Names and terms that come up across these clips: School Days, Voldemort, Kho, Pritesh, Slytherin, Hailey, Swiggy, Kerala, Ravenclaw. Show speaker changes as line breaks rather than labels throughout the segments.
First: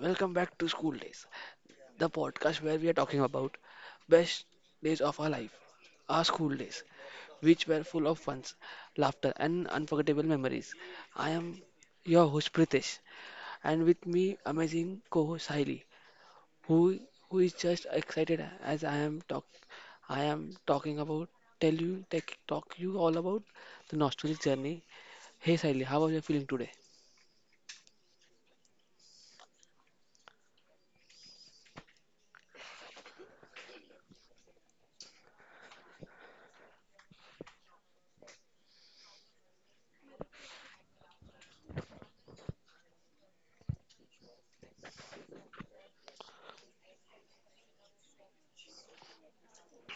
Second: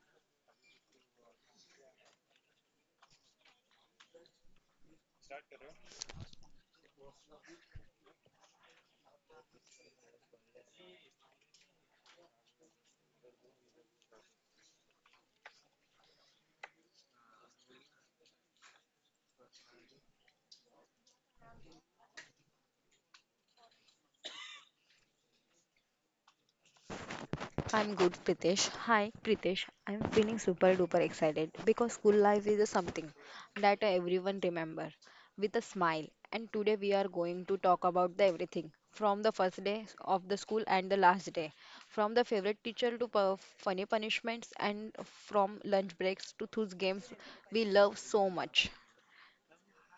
welcome back to School Days, the podcast where we are talking about best days of our life, our school days, which were full of fun, laughter and unforgettable memories. I am your host Pritesh and with me amazing co-host Hailey, who who is just excited as I am talking about talk you all about the nostalgic journey. Hey Hailey, how are you feeling today?
I'm good, Pritesh. Hi, Pritesh. I'm feeling super duper excited because school life is something that everyone remember with a smile. And today we are going to talk about the everything from the first day of the school and the last day, from the favorite teacher to funny punishments, and from lunch breaks to those games we love so much.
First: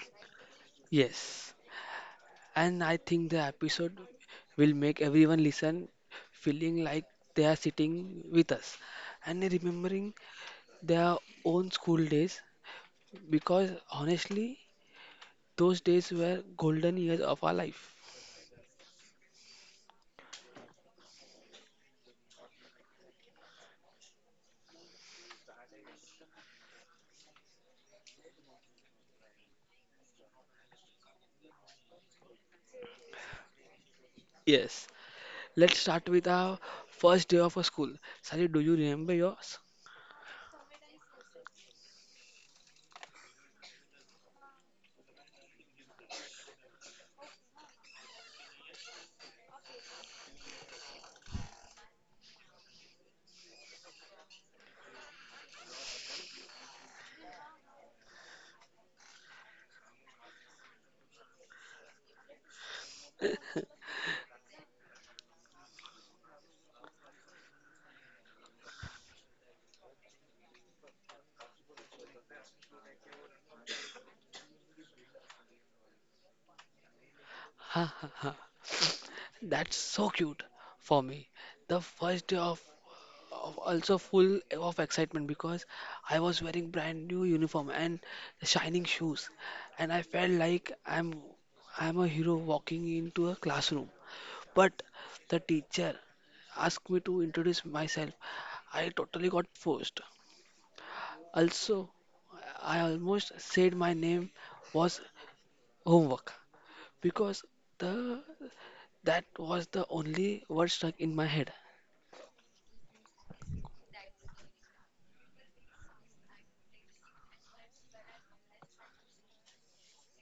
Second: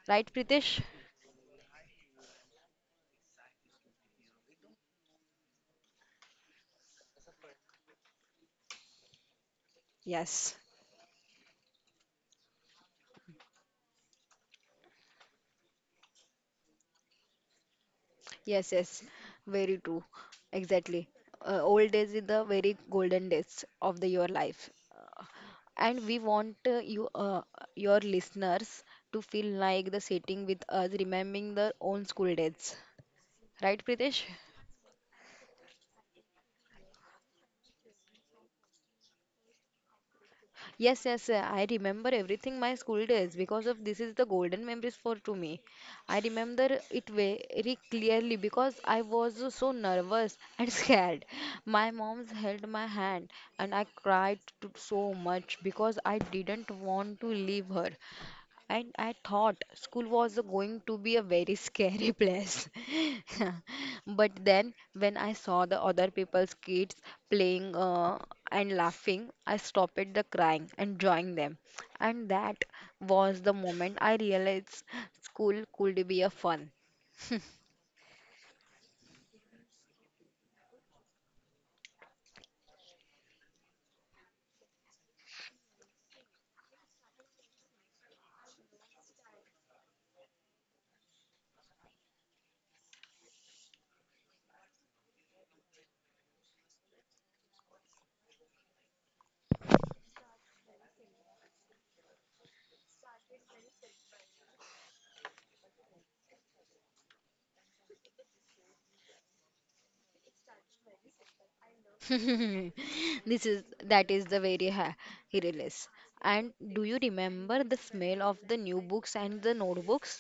Right, Pritesh?
Yes. And I think the episode will make everyone listen feeling like they are sitting with us and remembering
Yes,
their own school days because honestly, those days were golden years of our life.
yes, yes, very true. Exactly. Old days is the very golden days of the your life. And we want your listeners to feel like the sitting with us, remembering their own school days. Right, Pritesh?
Yes, let's start with our first day of a school. Sally, do you remember yours?
Yes, yes, I remember everything my school days because of this is the golden memories for to me. I remember it very clearly because I was so nervous and scared. My mom's held my hand and I cried to, so much because I didn't want to leave her. And I thought school was going to be a very scary place. But then, when I saw the other people's kids playing and laughing, I stopped the crying and joined them. And that was the moment I realized school could be a fun.
Ha ha ha. That's so cute. For me, the first day of also full of excitement because I was wearing brand new uniform and shining shoes, and I felt like I'm a hero walking into a classroom. But the teacher asked me to introduce myself. I totally got forced. Also, I almost said my name was homework because the that was the only word stuck in my head.
This is That is the very ha release. And do you remember the smell of the new books and the notebooks?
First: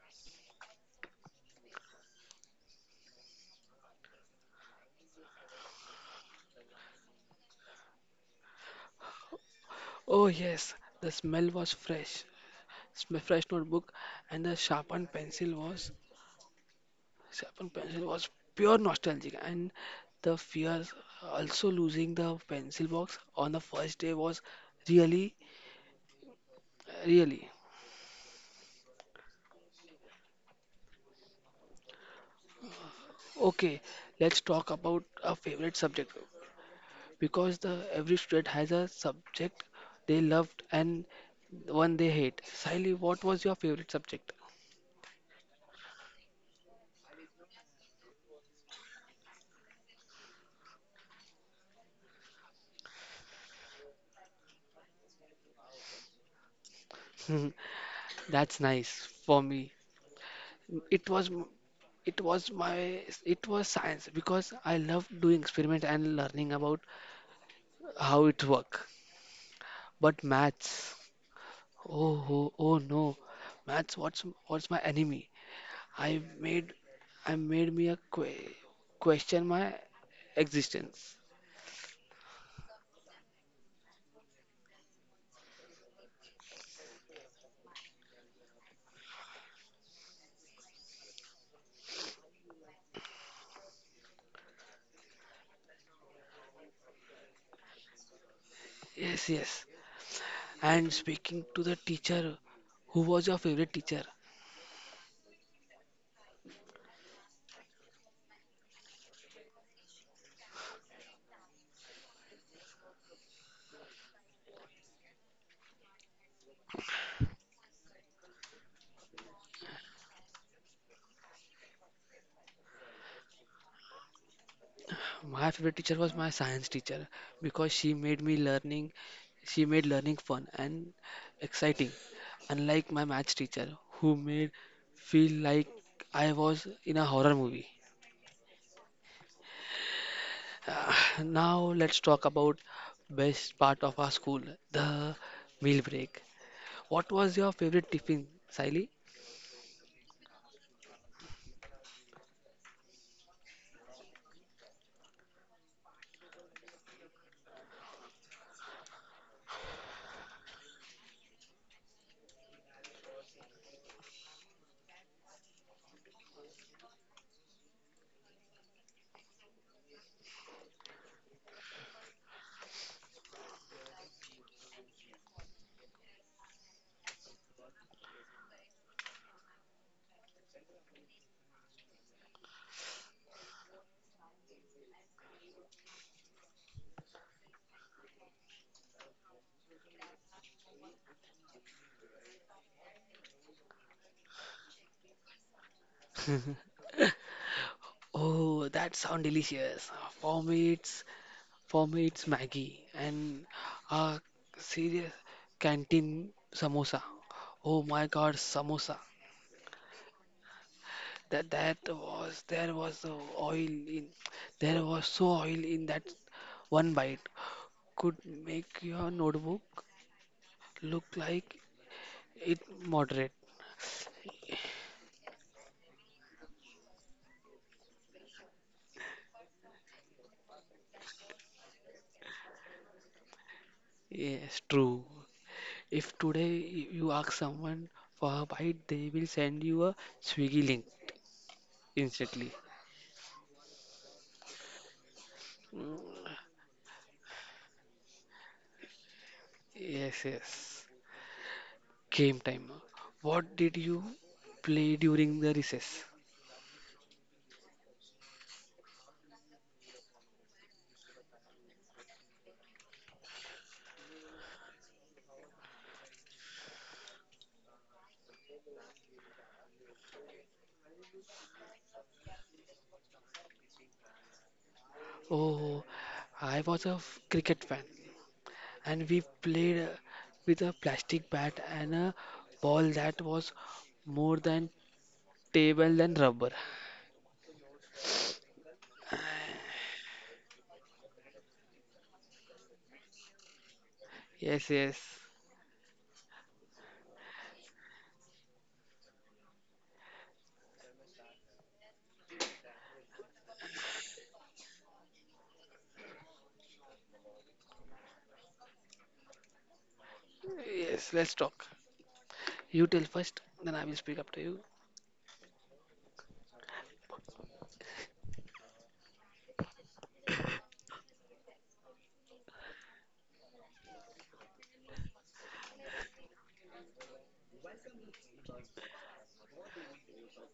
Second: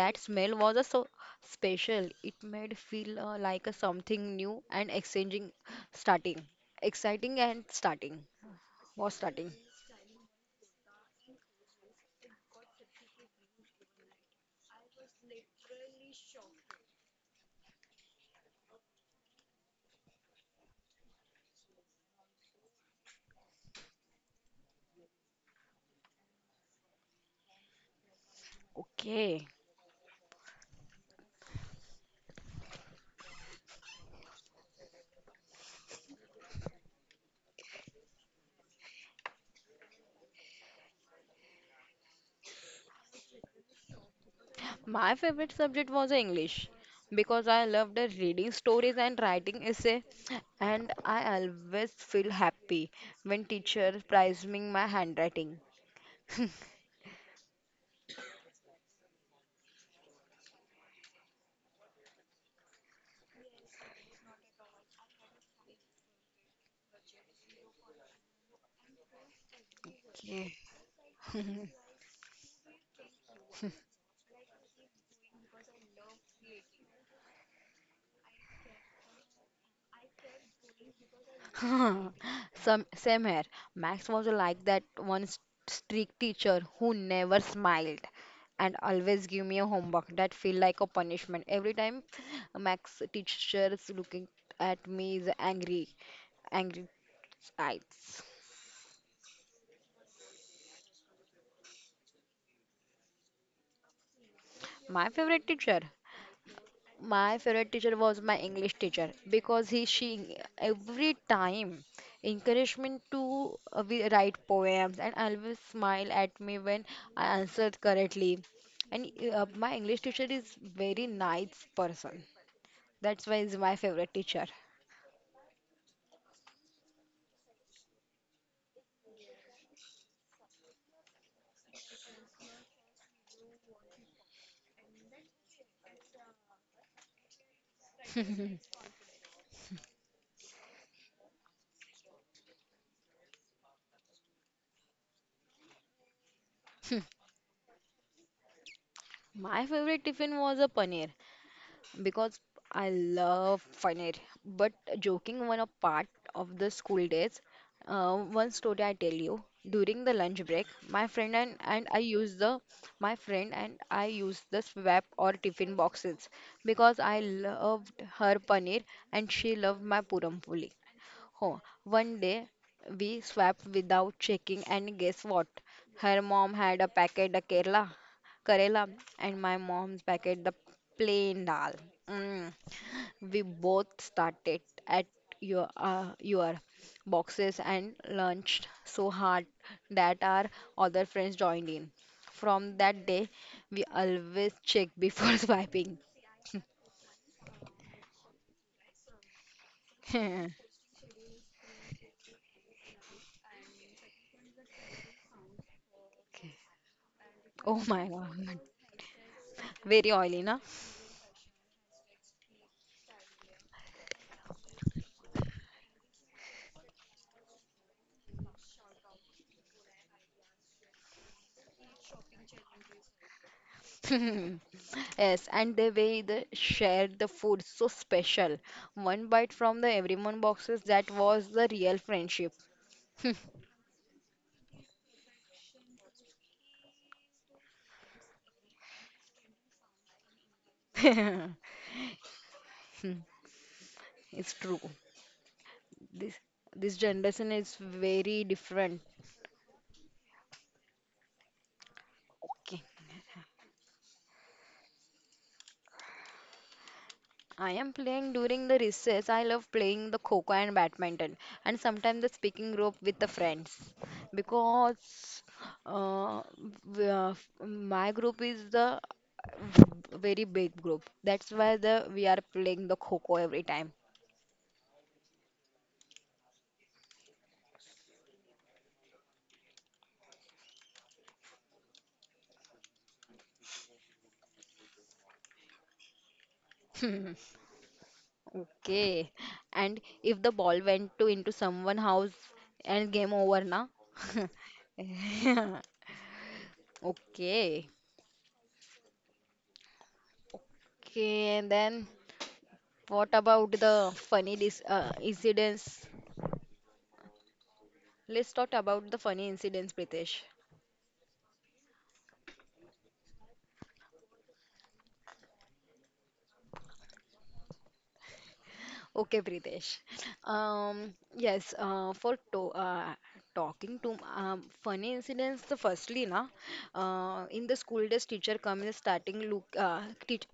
That smell was a so special. It made feel like a something new and exchanging, starting, exciting and starting was starting.
Oh yes, the smell was fresh notebook and the sharpened pencil was pure nostalgic, and the fear also losing the pencil box on the first day was really really.
Okay.
Okay, let's talk about a favorite subject because the every student has a subject they loved and one they hate. Sally, what was your favorite subject?
My favorite subject was English because I loved reading stories and writing essay, and I always feel happy when teacher praised me my handwriting.
That's nice. For me, it was m- it was my it was science because I love doing experiment and learning about how it work. But
Okay.
maths, oh no, maths what's my enemy. i made I made me a question my existence.
Some same here. Max was like that one strict teacher who never smiled and always give me a homework that feel like a punishment. Every time Max teacher's looking at me is angry, angry eyes.
Yes, yes, and speaking to the teacher, who was your favorite teacher?
My favorite teacher My favorite teacher was my English teacher because he she every time encouraged me to write poems and always smile at me when I answered correctly. And my English teacher is very nice person. That's why he's my favorite teacher.
My favorite teacher was my science teacher because she made learning fun and exciting. Unlike my maths teacher who made feel like I was in a horror movie. Now let's talk about best part of our school, the meal break. What was your favorite tiffin, Siley?
My favorite tiffin was a paneer because I love fun it. But joking one a part of the school days, one story I tell you. During the lunch break, my friend and I used the swap or tiffin boxes because I loved her paneer and she loved my puram puli. Huh. One day we swapped without checking, and guess what? Her mom had a packet of Kerala, and my mom's packet the plain dal. Mm. We both started at your boxes and lunched so hard that our other friends joined in. From that day, we always check before swiping.
Oh, that sound delicious. For
Oh
me, it's For me, it's Maggie and a serious canteen samosa. Oh
my
my God,
God,
samosa!
very oily, na?
That was oil in there was so oil in that one bite could make your notebook look like it moderate.
Yes, and the way they shared the food so special. One bite from the everyone boxes, that was the real friendship.
Yes, true. If today you ask someone for a bite, they will send you a Swiggy link instantly.
It's true.
Mm,
This this generation is very different.
yes, yes. Game time. What did you play during the recess?
I am playing during the recess. I love playing the Kho and badminton and sometimes the speaking rope with the friends because uh, w- uh, my group is the very big group. That's why the we are playing the Kho every time.
Oh, I was a cricket fan and we played with a plastic bat and a ball that was more than table than rubber.
Okay. And if the ball went to into someone house and game over na?
Yes, yes.
Okay. Okay, and then what about the funny dis incidents? Let's talk about the funny incidents, Pritesh.
Yes, let's talk. You tell first, then I will speak after you.
Okay, Pritesh. Yes, for to talking to funny incidents, the firstly, na, in the school days, teacher comes starting look teach.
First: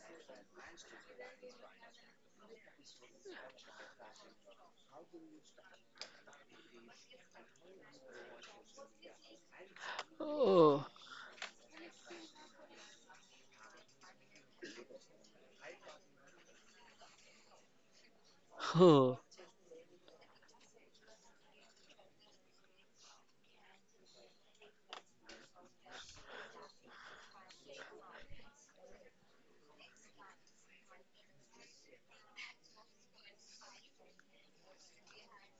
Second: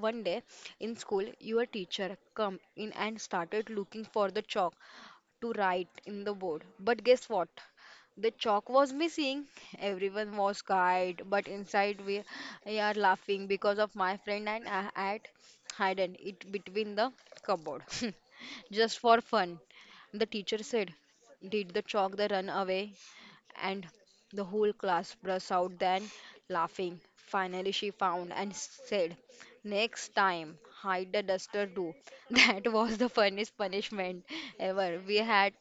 One day in school, your teacher come in and started looking for the chalk to write in the board. But guess what? The chalk was missing. Everyone was
Oh,
scared, but inside we are laughing because of my friend and I had hidden it between the cupboard. Just for
oh,
fun. The teacher said, "Did the chalk the run away?" And the whole class burst out then laughing. Finally, she found and said, "Next time, hide the duster too." That was the funniest punishment ever. We had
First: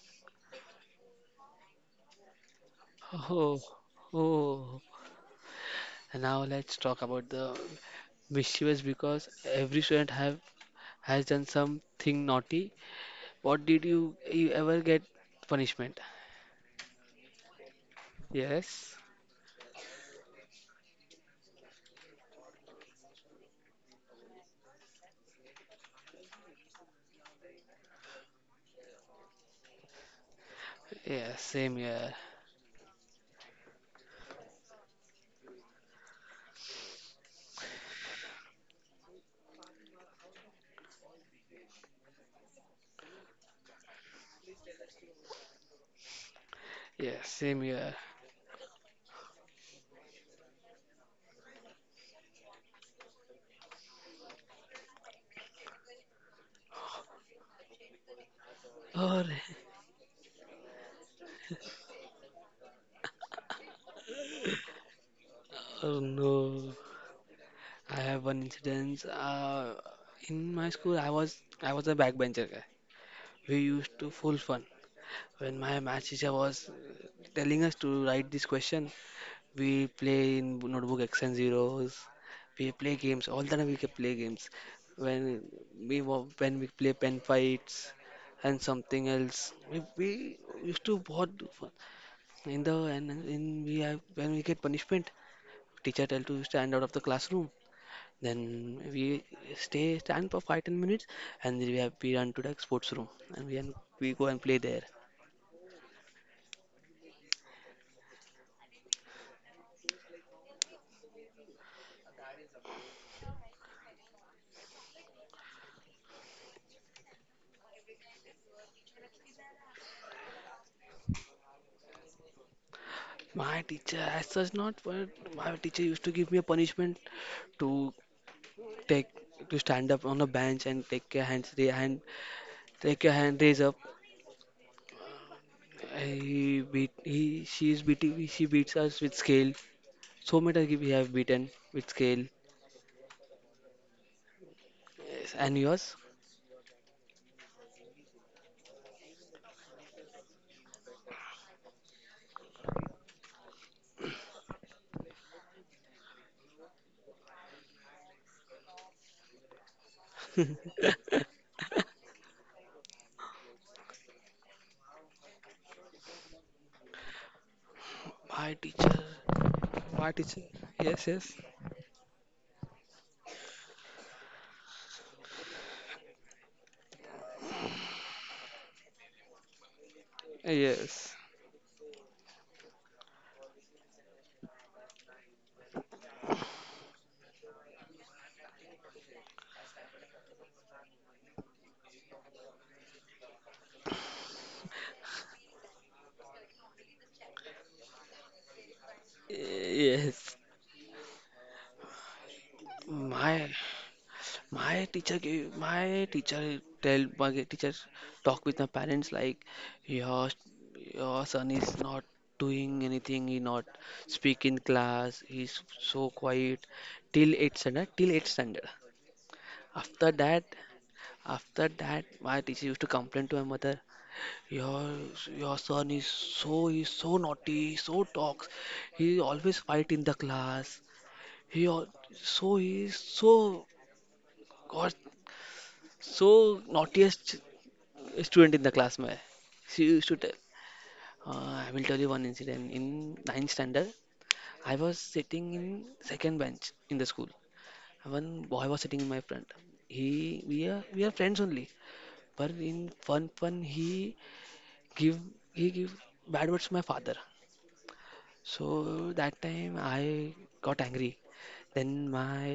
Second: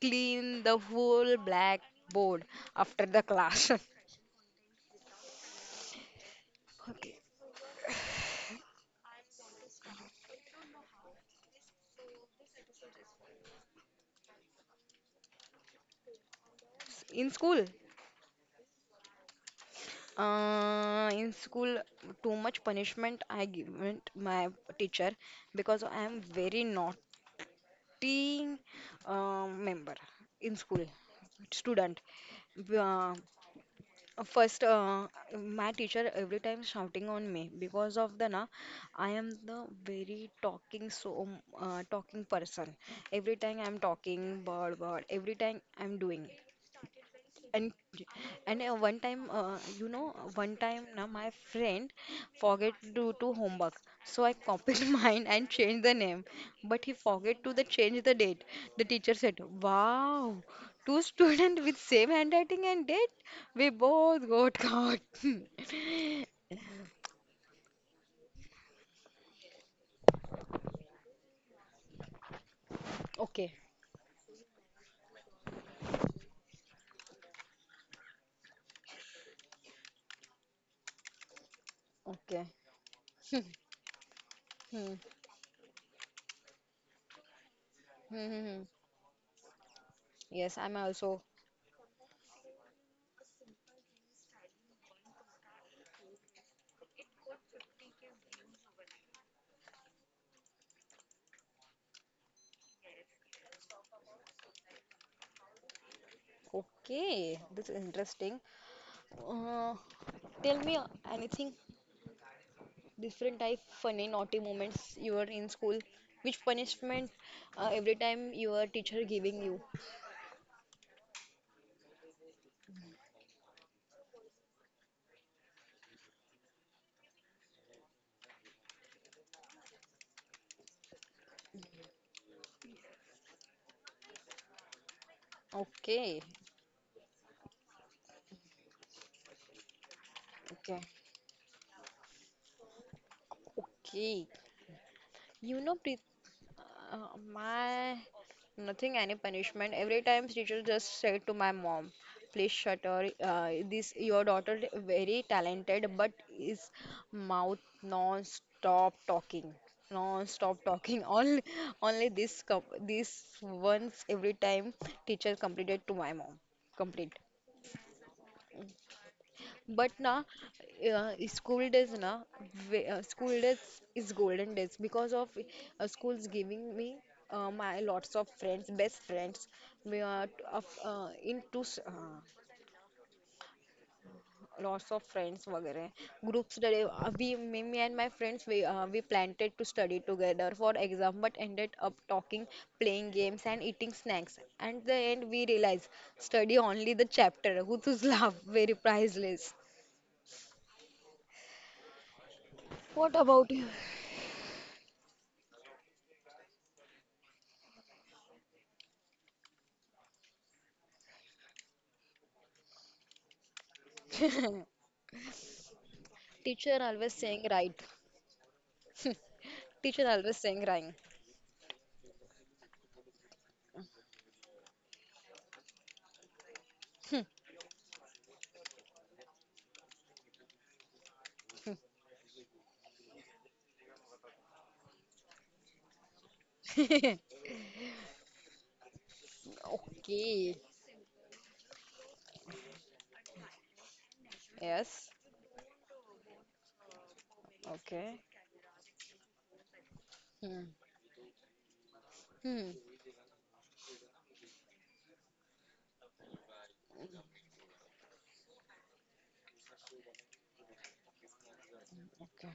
cleaned the whole blackboard after the
oh,
class.
oh. And now let's talk
Okay.
about the mischievous because every student have has done something naughty. What did you ever get punishment?
In school,
Yes,
in school, too much punishment I given to my teacher because I am very naughty member in school
yes, same
student.
year.
B- Uh, First, my teacher every time shouting on me because of the na, I am the very talking so talking person. Every time I'm talking, bird, bird. Every time I'm doing.
Yes, same
And
year.
and one time, now my friend forget to do to homework, so I copied mine and changed the name, but he forget to the change the date. The teacher
Oh,
said, "Wow, two students with same handwriting and date, we both got caught."
oh no. I have one incident. In my school, I was a backbencher guy.
Okay,
We used to full fun when my math teacher was telling us to write this question. We play in notebook X and zeros.
okay.
We play games all the time. We can play games
Hmm,
when when we play pen fights
hmm, hmm,
and
hmm.
something else. We
Yes,
used
I'm
to what
also
in the and in we have when we get punishment, teacher tell to stand out of the classroom. Then we stay stand for 5-10 minutes and then we run to the sports room and we go and play there.
okay. This is interesting. Uh, Tell me anything different type funny naughty moments you were in school, which punishment every time your teacher giving you.
My teacher as such not, but my teacher used to give me a punishment to take to stand up on a bench and take your hands ra- hand take your hand raise up.
Okay,
He beat he she's beating She beats us with scale. So many times we
okay.
have beaten with scale.
Okay,
Yes, and
you know
yours?
Preet, my nothing any punishment every time teacher just said to my mom, please shut her this your daughter very talented but is mouth non-stop talking
my
only. This this once every time teacher completed to my mom complete
teacher
but
my
na.
teacher. Yes, yes,
School days na, school days is golden days because of schools giving me my lots of friends, best friends. We are
yes,
lots of friends वगैरह group study, we me and my friends, we planted to study together for exam but ended up talking, playing games and eating snacks, and the end we realized study only the chapter whose love very priceless.
yes.
What
my
about you?
My teacher gave my teacher talk with my parents like your your son is not doing anything, he not speak in class, he's so quiet
Teacher always
till
saying
eight
right.
standard, till eight standard.
Teacher
After
always
that,
saying right.
after that, my teacher used to complain to my mother, your your son is so he's so naughty, so talks, he always fight in the class. He al- so he is so God so naughtiest student in the class. My she used to tell.
Okay.
I will tell you one incident. In ninth standard, I was
Yes.
sitting in second bench in the school.
Okay.
One boy was sitting in my front. He
Hmm.
we are friends only. But
Hmm.
in one fun give he give bad words to my father. So that time I got angry. Then my
Okay.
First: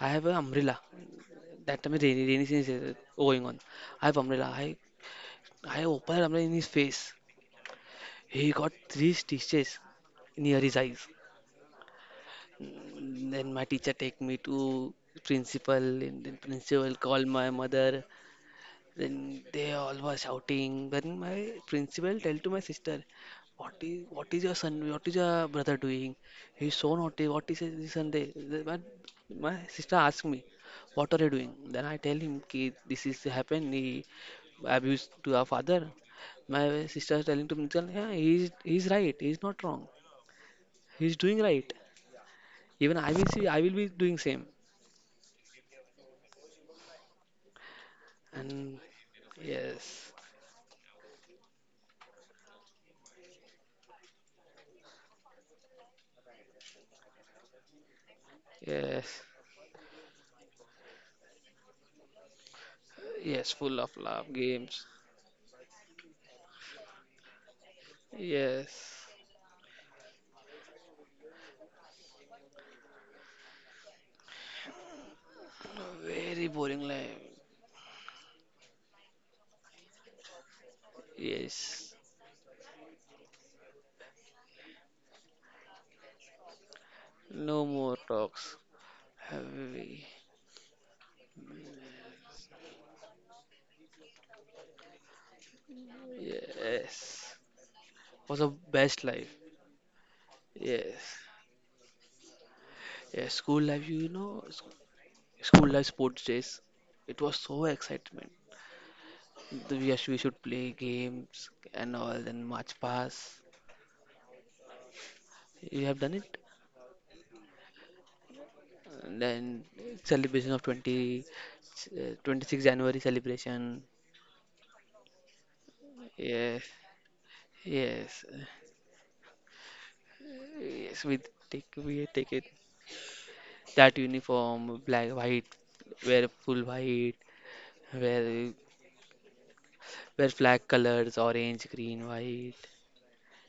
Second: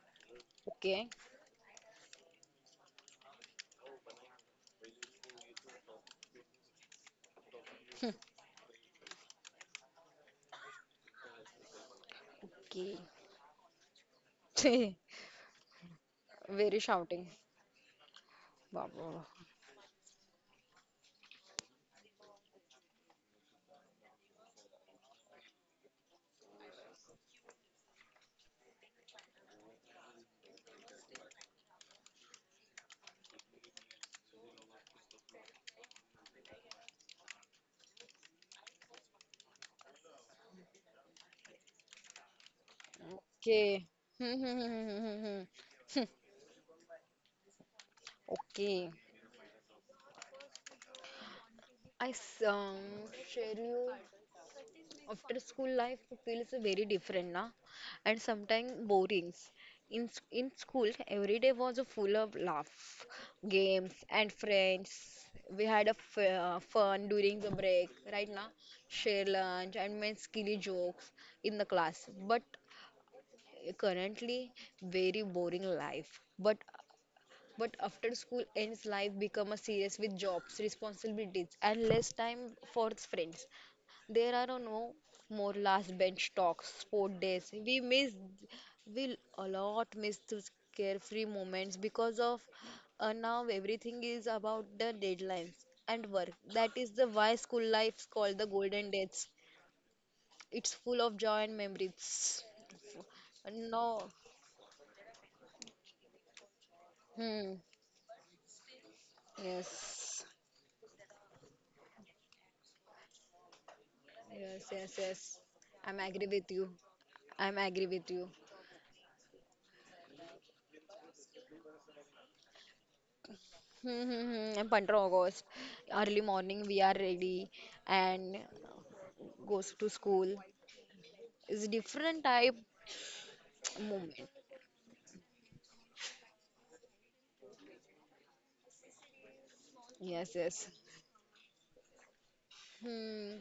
I have an umbrella.
Okay.
That time rainy season is going on. I have umbrella. I opened umbrella in his face. He got three stitches near his eyes. Mm, then my teacher take me to
Okay.
principal, and then
Very
principal call
shouting.
my mother.
Wow, wow,
Then
wow.
they all were shouting. Then my principal tell to my sister, "What is your son? What is your brother doing? He's so naughty. What is his Sunday?" Then my sister asked me, "What are you doing?" Then I tell him, "Ki this is happened. He abused to our father." My sister is telling to me, "Yeah, he's right. He's not wrong." He's doing right. Even I will see, I will
Okay.
be doing
Hmm,
same.
hmm, hmm, hmm, hmm, hmm. Hmm. Hmm.
And
Okay.
yes,
I s- um, Share you. After school life feels very different na, and sometimes
yes,
boring. In school, every day was full of laugh,
yes, full of
games, and
love games.
friends. We had a f fun during the break, right now,
Yes,
share lunch and make silly jokes in the class. But currently, very boring
no,
life.
very
But
boring life.
but after school ends, life become a serious with jobs, responsibilities, and
Yes,
less time for friends. There are no more last bench talks, sport days.
no more talks.
We a lot
Heavy.
miss those carefree moments because of now everything is about the deadlines and work. That is the why
Yes,
school life's called
was
the
the
golden
best
days.
life.
It's full
Yes,
of joy and memories.
yes, school life. You
No,
know, school life sports days. It was
hmm,
so excitement. We
yes,
should play games and all, then match pass.
yes, yes, yes.
You have
I'm
done
agree
it?
with you. I'm agree with you.
And then celebration of 20, 26th January celebration.
Hmm, hmm, hmm. And 15 August, early
Yes,
morning we are ready
yes,
and goes to school.
yes.
It's
We
different
take it
type
that
moment.
uniform, black, white, wear full white, wear wear
Yes,
flag
yes.
colors, orange, green, white.
Hmm.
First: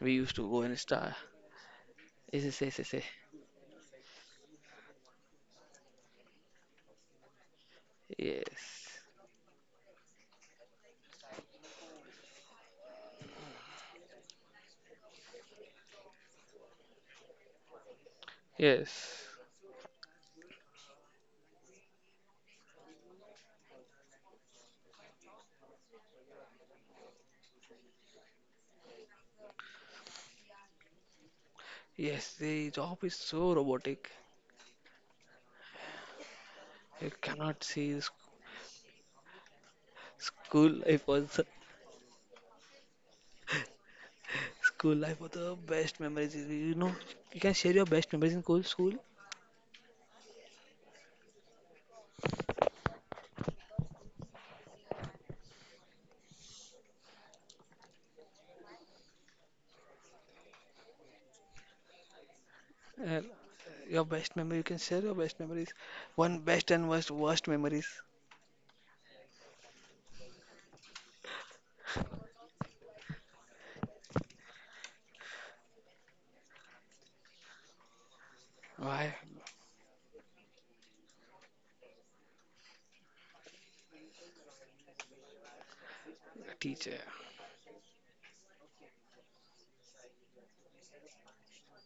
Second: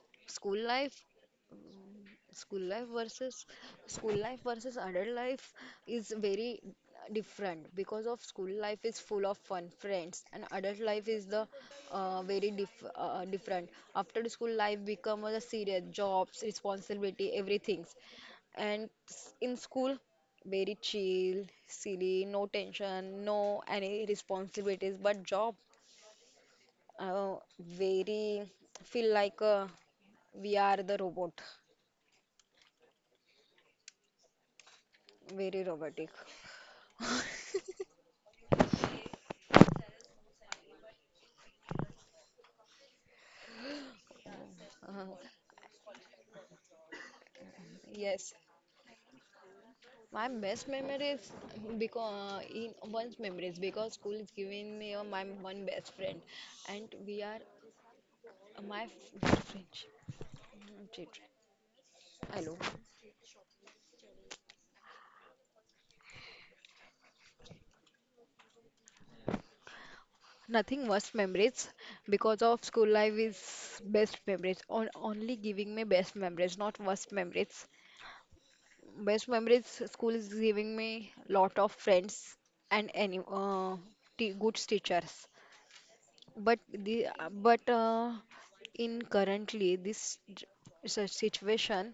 We used to
School
go and
life
star. Yes,
School
yes,
life
yes, yes.
versus school life versus adult life is very different because of
Yes,
school life is
yes,
full of fun friends and adult life is the very different. After the school life become a serious jobs, responsibility, everything. And
yes.
in school, very chill, silly, no tension, no any responsibilities. But job, very feel like we are the robot,
Yes. The job is so robotic.
very robotic.
You cannot see school life was school
Uh,
life were the best memories. You know, you can share your best memories
yes,
in cool school.
my best memories because in one's memories because school is giving me my one best friend, and we are my friendship. Hello.
And your best memory, you can share your best memories. One best and worst, worst memories.
Nothing worse memories because of school life is best memories. On only giving me best memories, not worst memories.
Why?
Best memories school is giving me lot of friends and any good teachers. But the
Teacher.
uh, but uh, in currently this situation,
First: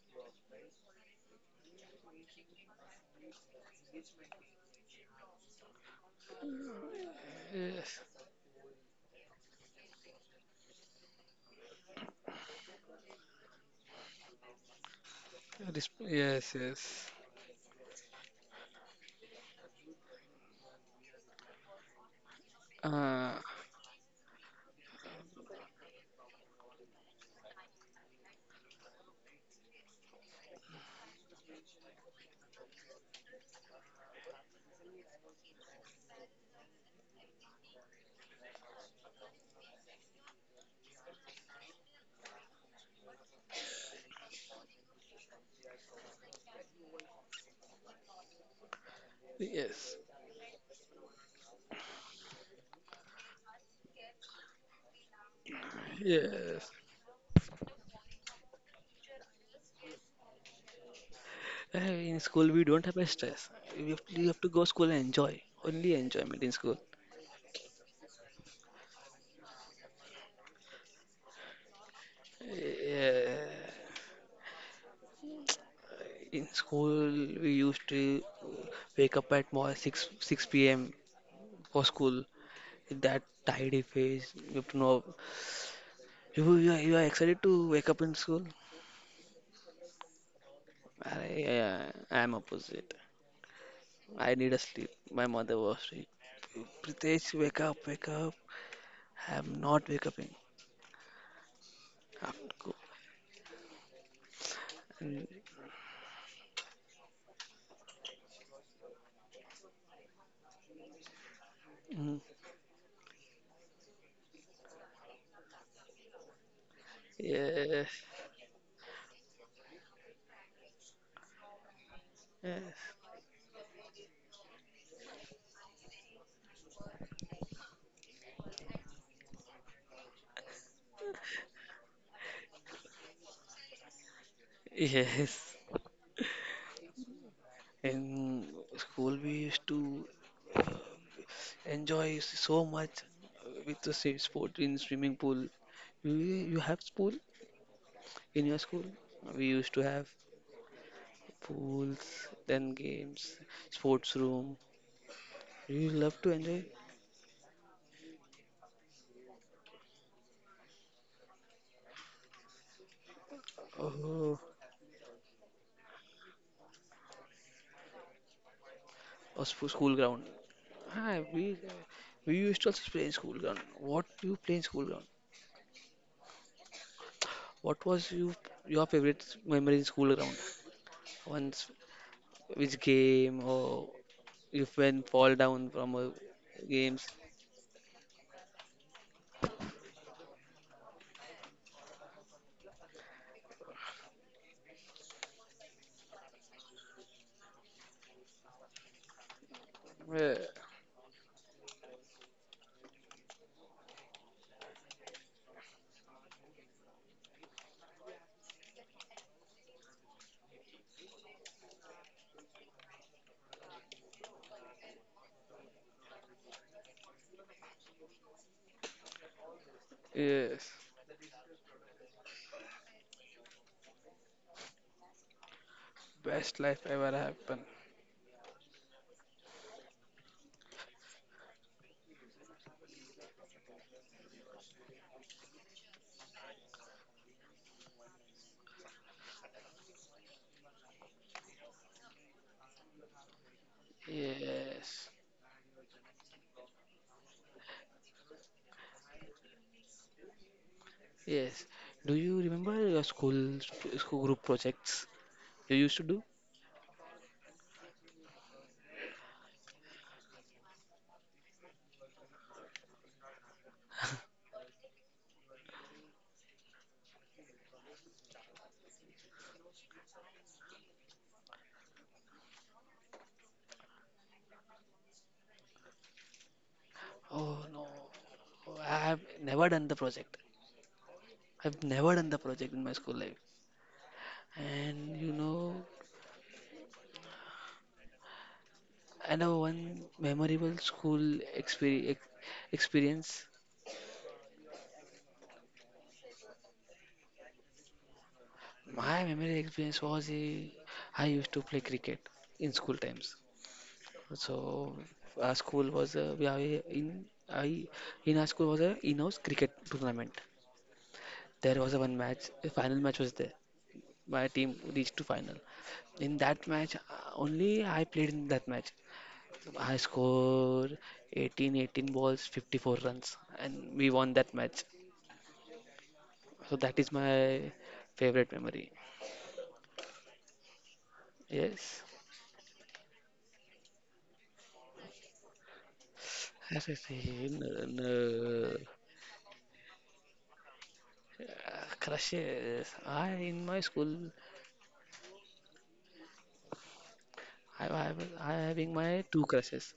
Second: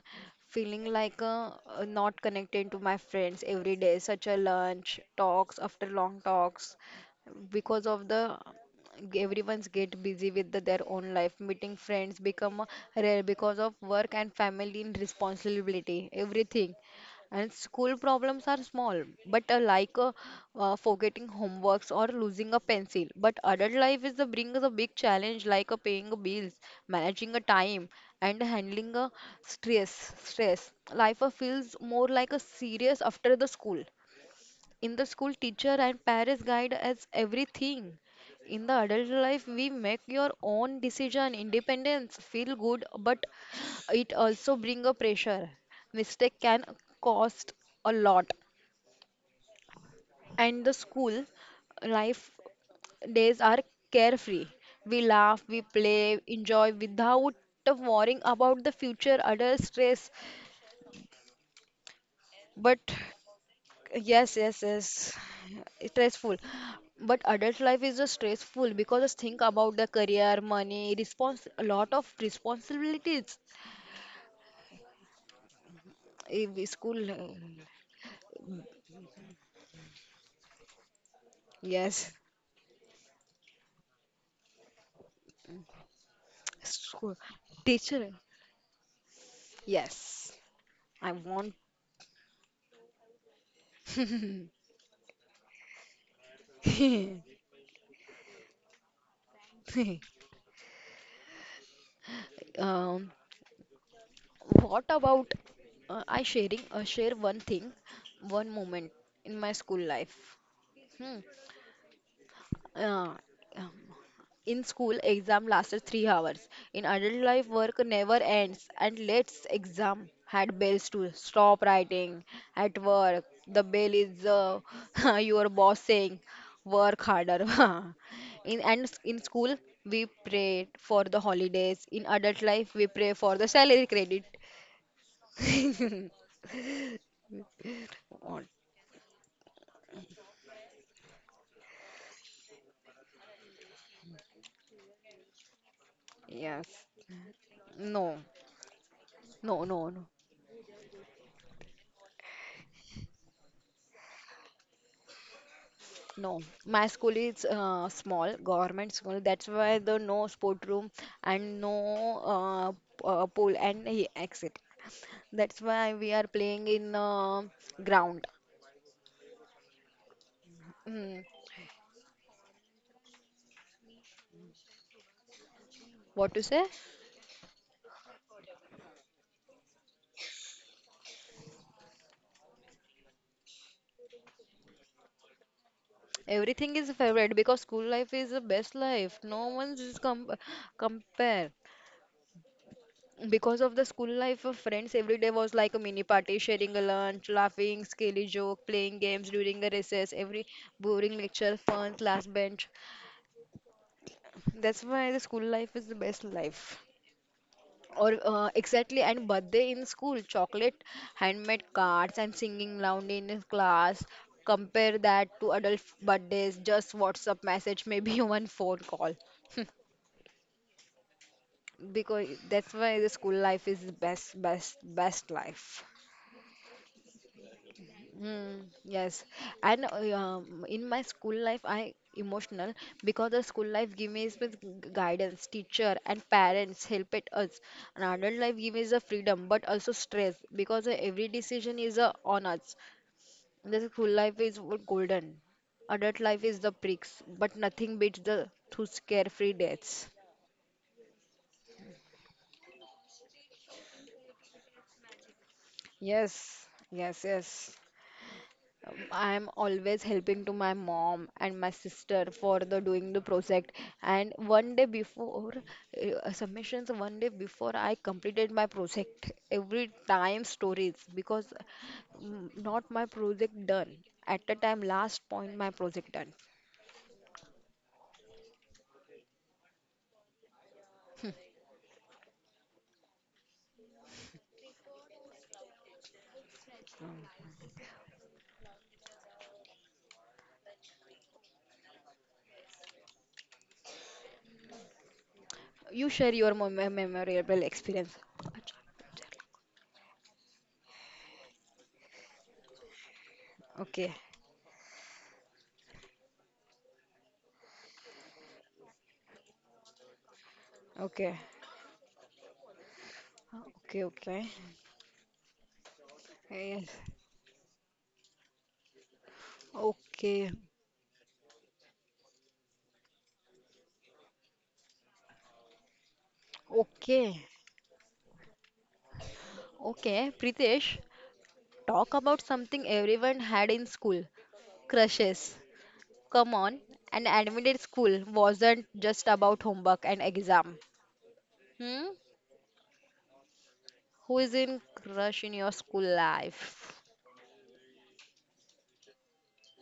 feeling like not connected to my friends every day, such a lunch talks after long talks, because
Yes.
of the everyone's get busy with their own life. Meeting friends become rare because of work and family and
Resp-
responsibility,
yes,
everything.
yes.
And school problems are small, but like forgetting homeworks or losing a pencil.
Uh,
But adult life is the brings a big challenge like paying bills, managing a time, and handling a stress. Stress. Life feels more like a serious after the school. In the school, teacher and parents guide us everything. In the adult life, we make your own decision. Independence feel good, but it also bring a pressure. Mistake can cost a lot.
yes.
And the school life days are carefree. We laugh, we play,
Yes.
enjoy without worrying about the future, adult stress.
In school, we
But
don't have a stress. You have
Yes,
to go
yes,
school and
yes.
enjoy. Only enjoyment
Stressful.
in school.
But adult life is just stressful because just think about the career, money, response, a lot of
Yeah.
responsibilities.
In
If we
school,
school,
we used to wake up at more 6 p.m. for school.
yes,
That tidy face, you know, you are
school,
excited to wake up in
teacher,
school?
yes. I want.
I am opposite. I need a sleep. My mother was saying, Pritesh, wake up, wake up. I am not wake up. I have to go.
um, what
And,
about I sharing? Share one thing, one moment in my school life. Hmm.
mm,
uh, In school, exam lasted 3 hours. In adult life,
yes,
work never ends. And let's exam had bells to stop writing.
yes,
At work, the bell is your boss saying, work harder. In school, we pray for the holidays. In adult life, we pray for the salary credit.
yes. In
Oh,
school, we used to uh, enjoy so much with the same sport in swimming pool. You have
yes.
pool
No.
in your school? We used
No.
to
No.
have
No.
pools, then games, sports room. You love to
No,
enjoy.
my school is small government school. That's why the no sport room and no pool and he
Oh,
exit. That's why we are playing in ground.
school ground. Ah,
Mm,
we used to also play in school ground. What you play in school ground?
what to say?
What was you your favorite memory in school ground? Once which game or if when fall down from
Everything is
games?
favorite because school life is the best life. No one's is compare. Because of the school life, friends every day was like a mini party, sharing a lunch, laughing, silly joke, playing games during the recess,
Yeah,
every boring lecture, fun, class bench. That's why the school life is the best life. Or exactly, and birthday in school, chocolate, handmade cards, and singing loud in his class. Compare that to adult birthdays, just WhatsApp message, maybe one phone call.
yes,
Because that's why the school life is the best, best, best life.
best life ever happened.
Mm, yes, and in my school life, I emotional because the school life give me is with guidance, teacher, and parents help it us. And adult life give us the freedom, but also stress because every decision is on us. The school life is
Yes,
golden, adult life is the pricks, but nothing beats the two carefree days.
yes. Do you remember your school group projects you used to do?
Yes, yes, yes. I'm always helping to my mom and my sister for the doing the project. And one day before submissions, one day before I completed my project, every time stories because not my project done at the time last point my project done.
Oh no, I've never done the project. I've never done the project in my school life. And you know, I know one memorable school exper- ex- experience.
You share your memorable experience.
My memorable experience was a, I used to play cricket in school times.
Okay,
So our school was a, we are in I in our school was a in-house cricket tournament.
okay,
There was a one match, a final match was there.
okay,
My
okay.
team reached to final in that match
Yes,
only I played in that match. I
okay,
scored 18 balls, 54 runs, and we won that match. So that is
okay,
my favorite memory.
okay. Pritesh.
Yes.
Talk about something everyone had in school, crushes. Come
As I
on,
say,
an
n-
admitted school
n-
wasn't just about homework and exam. Hmm?
crushes. I in my school,
Who is in crush in your school life?
I having my two crushes.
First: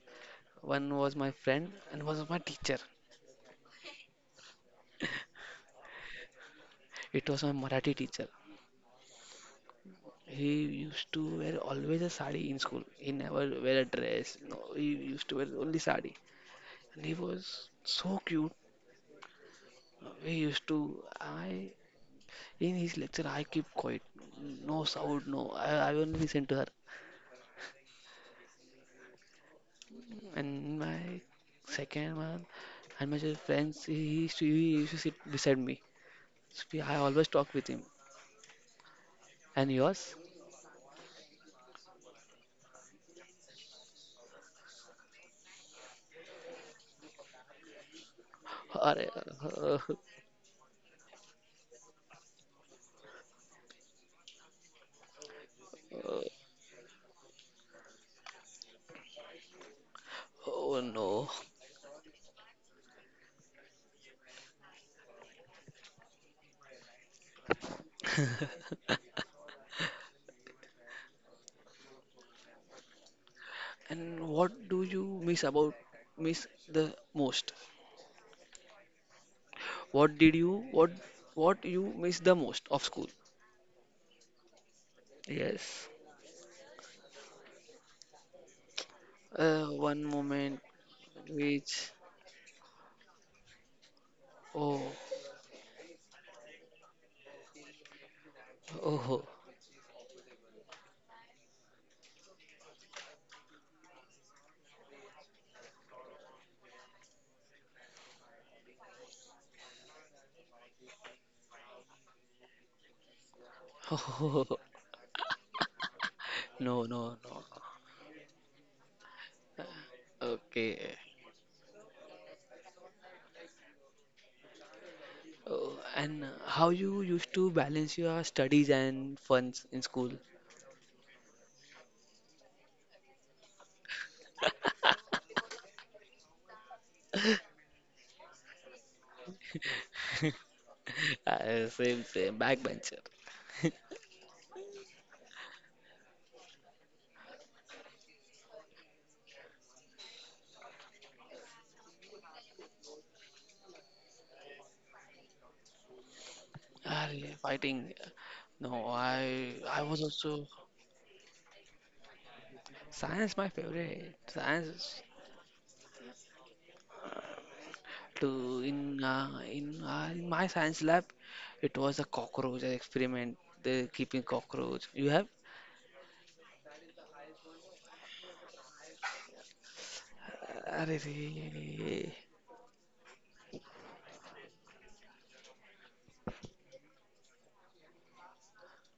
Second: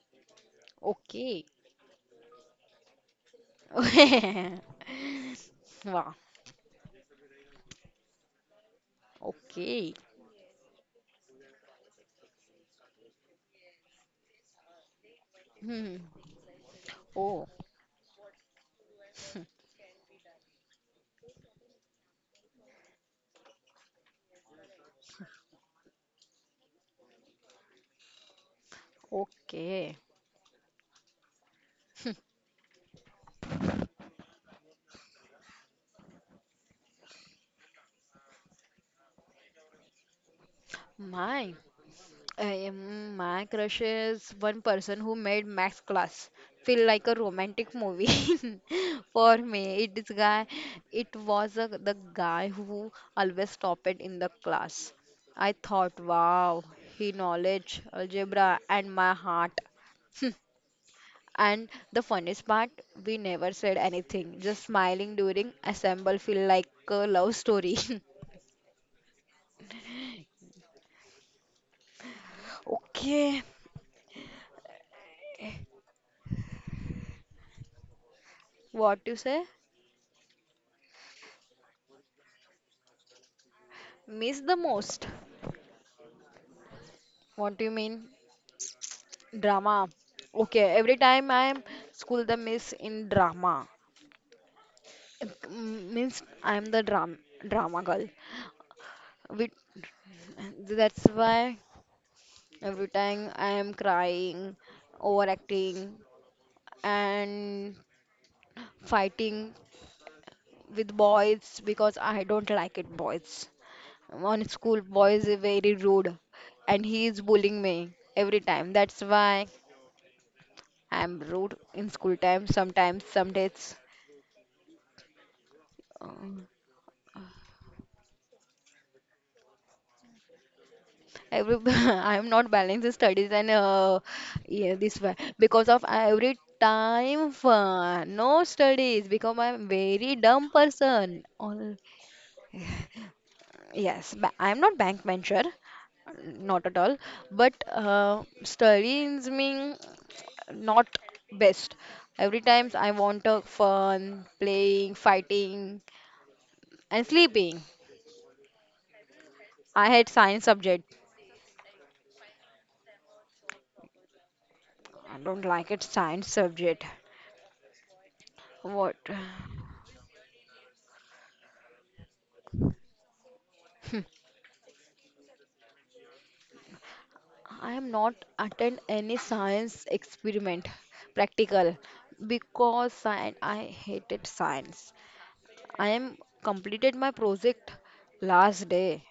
One was my
Okay.
friend, and was my teacher.
Wow.
It was my Marathi teacher.
Okay.
He used to wear always a sari in school. He never wear a dress. No, he used to wear only
Hmm.
sari, and he
Oh.
was so cute. He used to. I in his lecture I keep quiet. No sound. No. I won't listen to her.
Okay.
And my second one and my friends. He used to sit beside me. So I always talk with him. And yours?
My. My crush is one person who made Max Class feel like a romantic movie
Are-
for me.
uh,
It is guy, it was a, the guy who always topped it in the class. I thought,
uh,
wow, he knowledge algebra and my heart.
oh no.
And the funniest part, we never said anything, just smiling during assemble feel like a love story. Okay,
And what do you miss about miss the most?
what you say?
What did you what what you miss the most of school?
Miss the most.
Yes.
What do you mean? Drama.
One moment
Okay, every time I am
which
school the miss in drama.
oh.
Mm, means I am the drama girl.
Oh,
With that's why every time I am crying, overacting and fighting with boys because I don't like it boys. On school boys are very rude and
no,
he is
no, no.
bullying me every time. That's why
Okay.
I am rude in school time sometimes some days.
Oh, and
Um,
how you used to balance your studies and funs in school?
every I'm not balancing studies and yeah, this one because of every time fun, no studies because I'm very dumb person. All
Same, same. Backbencher.
yes, I'm not bank manager, not at all. But studies mean not best. Every times I want a fun, playing, fighting,
Ah,
and
really?
sleeping.
Fighting. No, I
I
was
had science
also
subject.
science my favorite. Science
I don't like it science subject.
to
What?
in my science lab, it was a cockroach experiment. They keeping cockroach. You have?
I am not attend any science experiment practical
Arey,
because science, I hated science. I am completed my project last day.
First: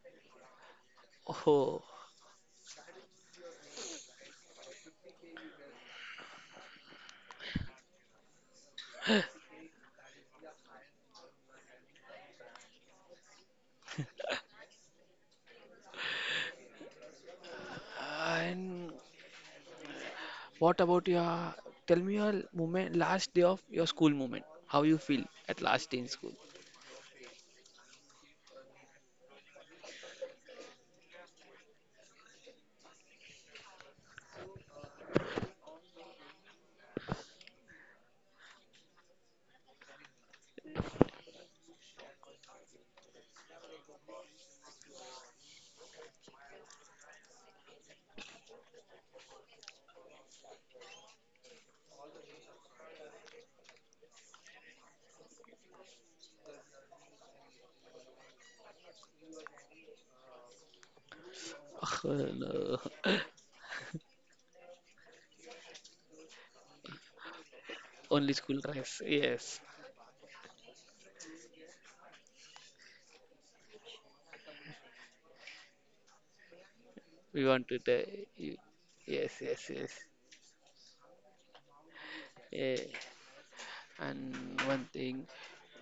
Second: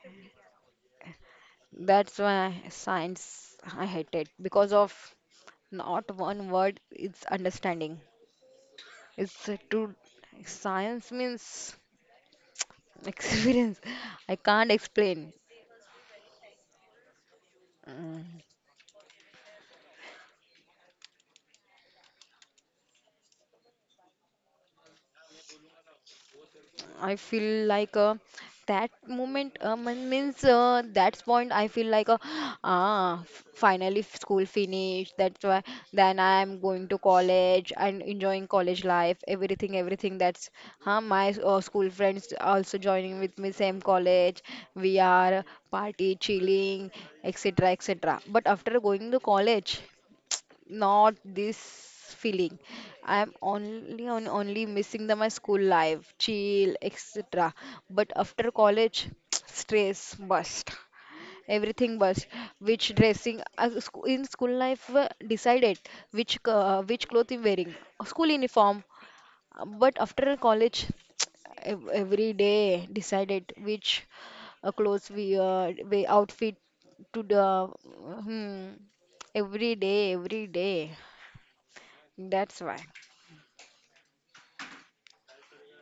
oh,
That's why science I hated because of not one word it's understanding. It's to science means experience. I can't explain. Mm.
and what about your, tell me your moment, last day of your school moment. How you feel at last day in school?
I feel like that moment means that point I feel like ah finally school finished, that's why then I'm going to college and enjoying college life, everything, everything. That's huh, my school friends also joining with me same college, we are party chilling, etc, etc. But after going to college, not this feeling, I'm only on only missing the my school life, chill, etc. But after college stress bust. Everything
Oh,
bust.
no.
Which dressing as a in school life decided which which clothes I'm wearing,
Only
school
school
uniform.
dress. Yes.
But after college every day decided which clothes we outfit to
We
the
want to tell you.
hmm,
Yes, yes,
every
yes.
day, every day, that's
Yeah.
why
And one thing,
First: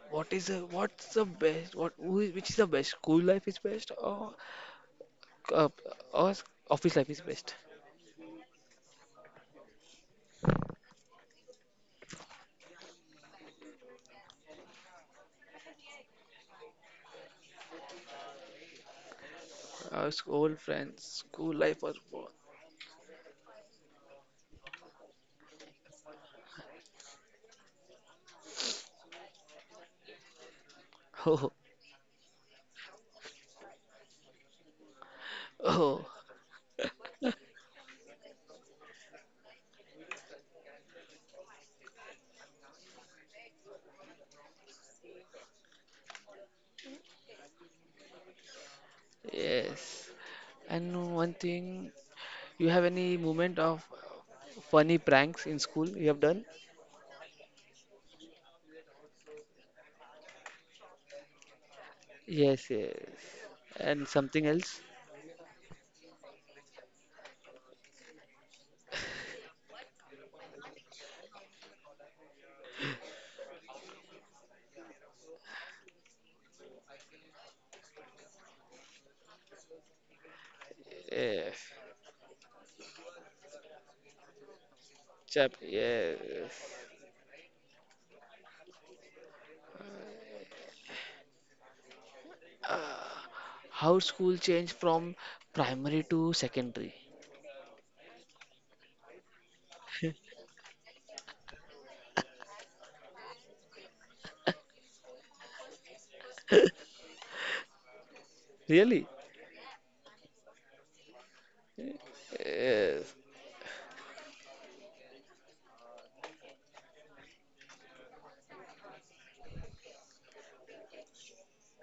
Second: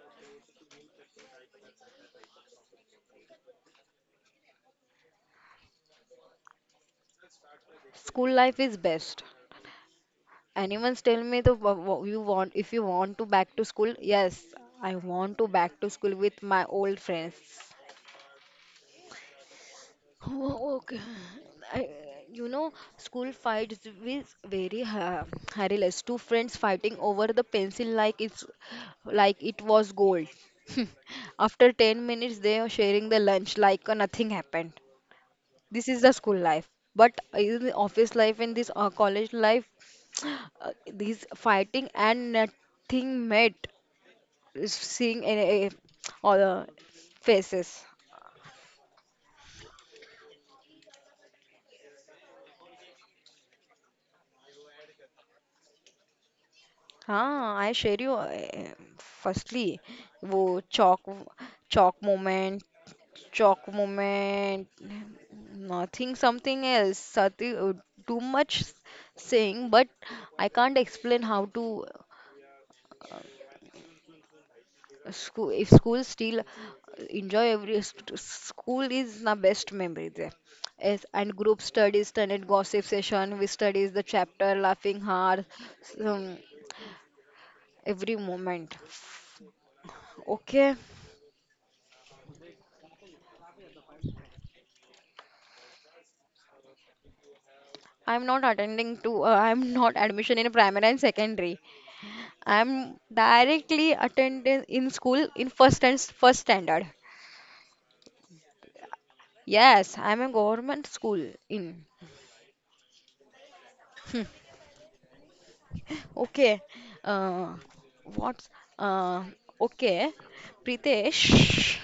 what is the, what's the best, what, who is, which is the best? School life is best uh, or office life is best?
school life is best. Anyone tell me the you want, if you want to back to school? Yes, I want to back to school with my old friends.
Our school
Oh, okay.
friends, school life
I,
was,
you know, school fights with very ha hilarious. Two friends fighting over the pencil like it's like it was gold.
oh,
After 10 minutes, they are sharing the lunch like nothing happened. This is
oh,
the school life, but in the office life and this college life these fighting and nothing met is seeing a, all the faces.
yes. And one thing, you have any moment of funny pranks in school you have done?
हाँ I share you, firstly, वो chalk, chalk moment,
Yes, yes.
chalk
And something
moment,
else?
nothing something else Sati, too much saying but I can't explain how to school, if school still enjoy every school is my best memory there. Yes, and group
Yes.
studies, standard gossip session, we studies the chapter, laughing hard,
Chap,
um,
yes.
every moment. Okay,
Ah, how school changed from primary to secondary?
I'm not attending to. I'm not admission in primary and secondary. I'm directly attending in school in first and first standard.
Really?
Yes, I'm a government school in.
Yes.
Okay. Uh, what's uh, okay, Pritesh?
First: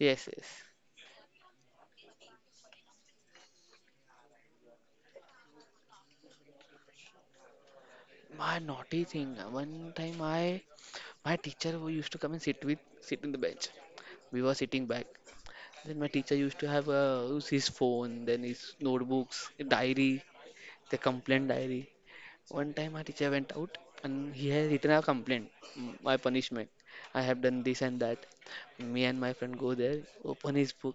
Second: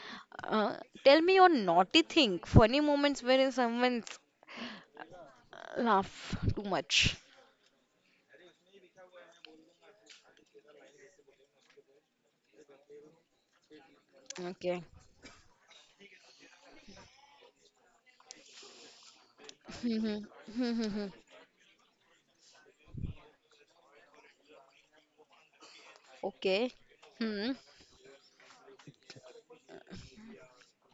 Yes, yes.
Uh, tell me your naughty thing, funny moments wherein someone laugh too much.
My naughty thing. One time I my teacher who used to come and sit with sit in the bench. We were
Okay.
sitting back. Then my teacher used to have use his phone, then his notebooks, diary,
Hmm.
the
Hmm.
complaint diary. One time my teacher went out and he has written a complaint, my punishment.
Okay.
I have
Hmm.
done this and that. Me and my friend go there, open his book,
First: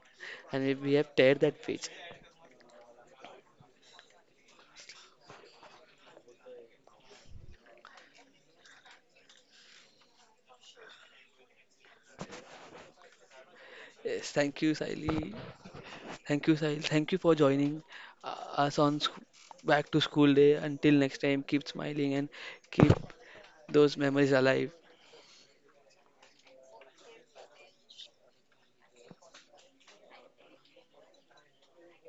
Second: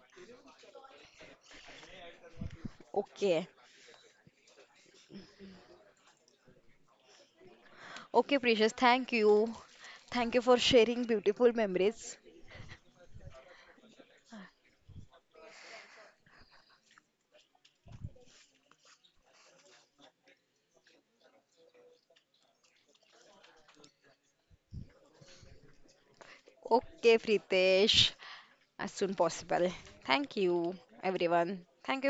and we have teared that page.
Okay. Okay, Precious. Thank you. Thank you for sharing beautiful memories.
Yes, thank you, Siley. Thank you, Sahil. Thank you for joining us on back to school day. Until next time, keep smiling and keep those memories alive.
Okay, Pritesh. As soon possible. Thank you, everyone. Thank you.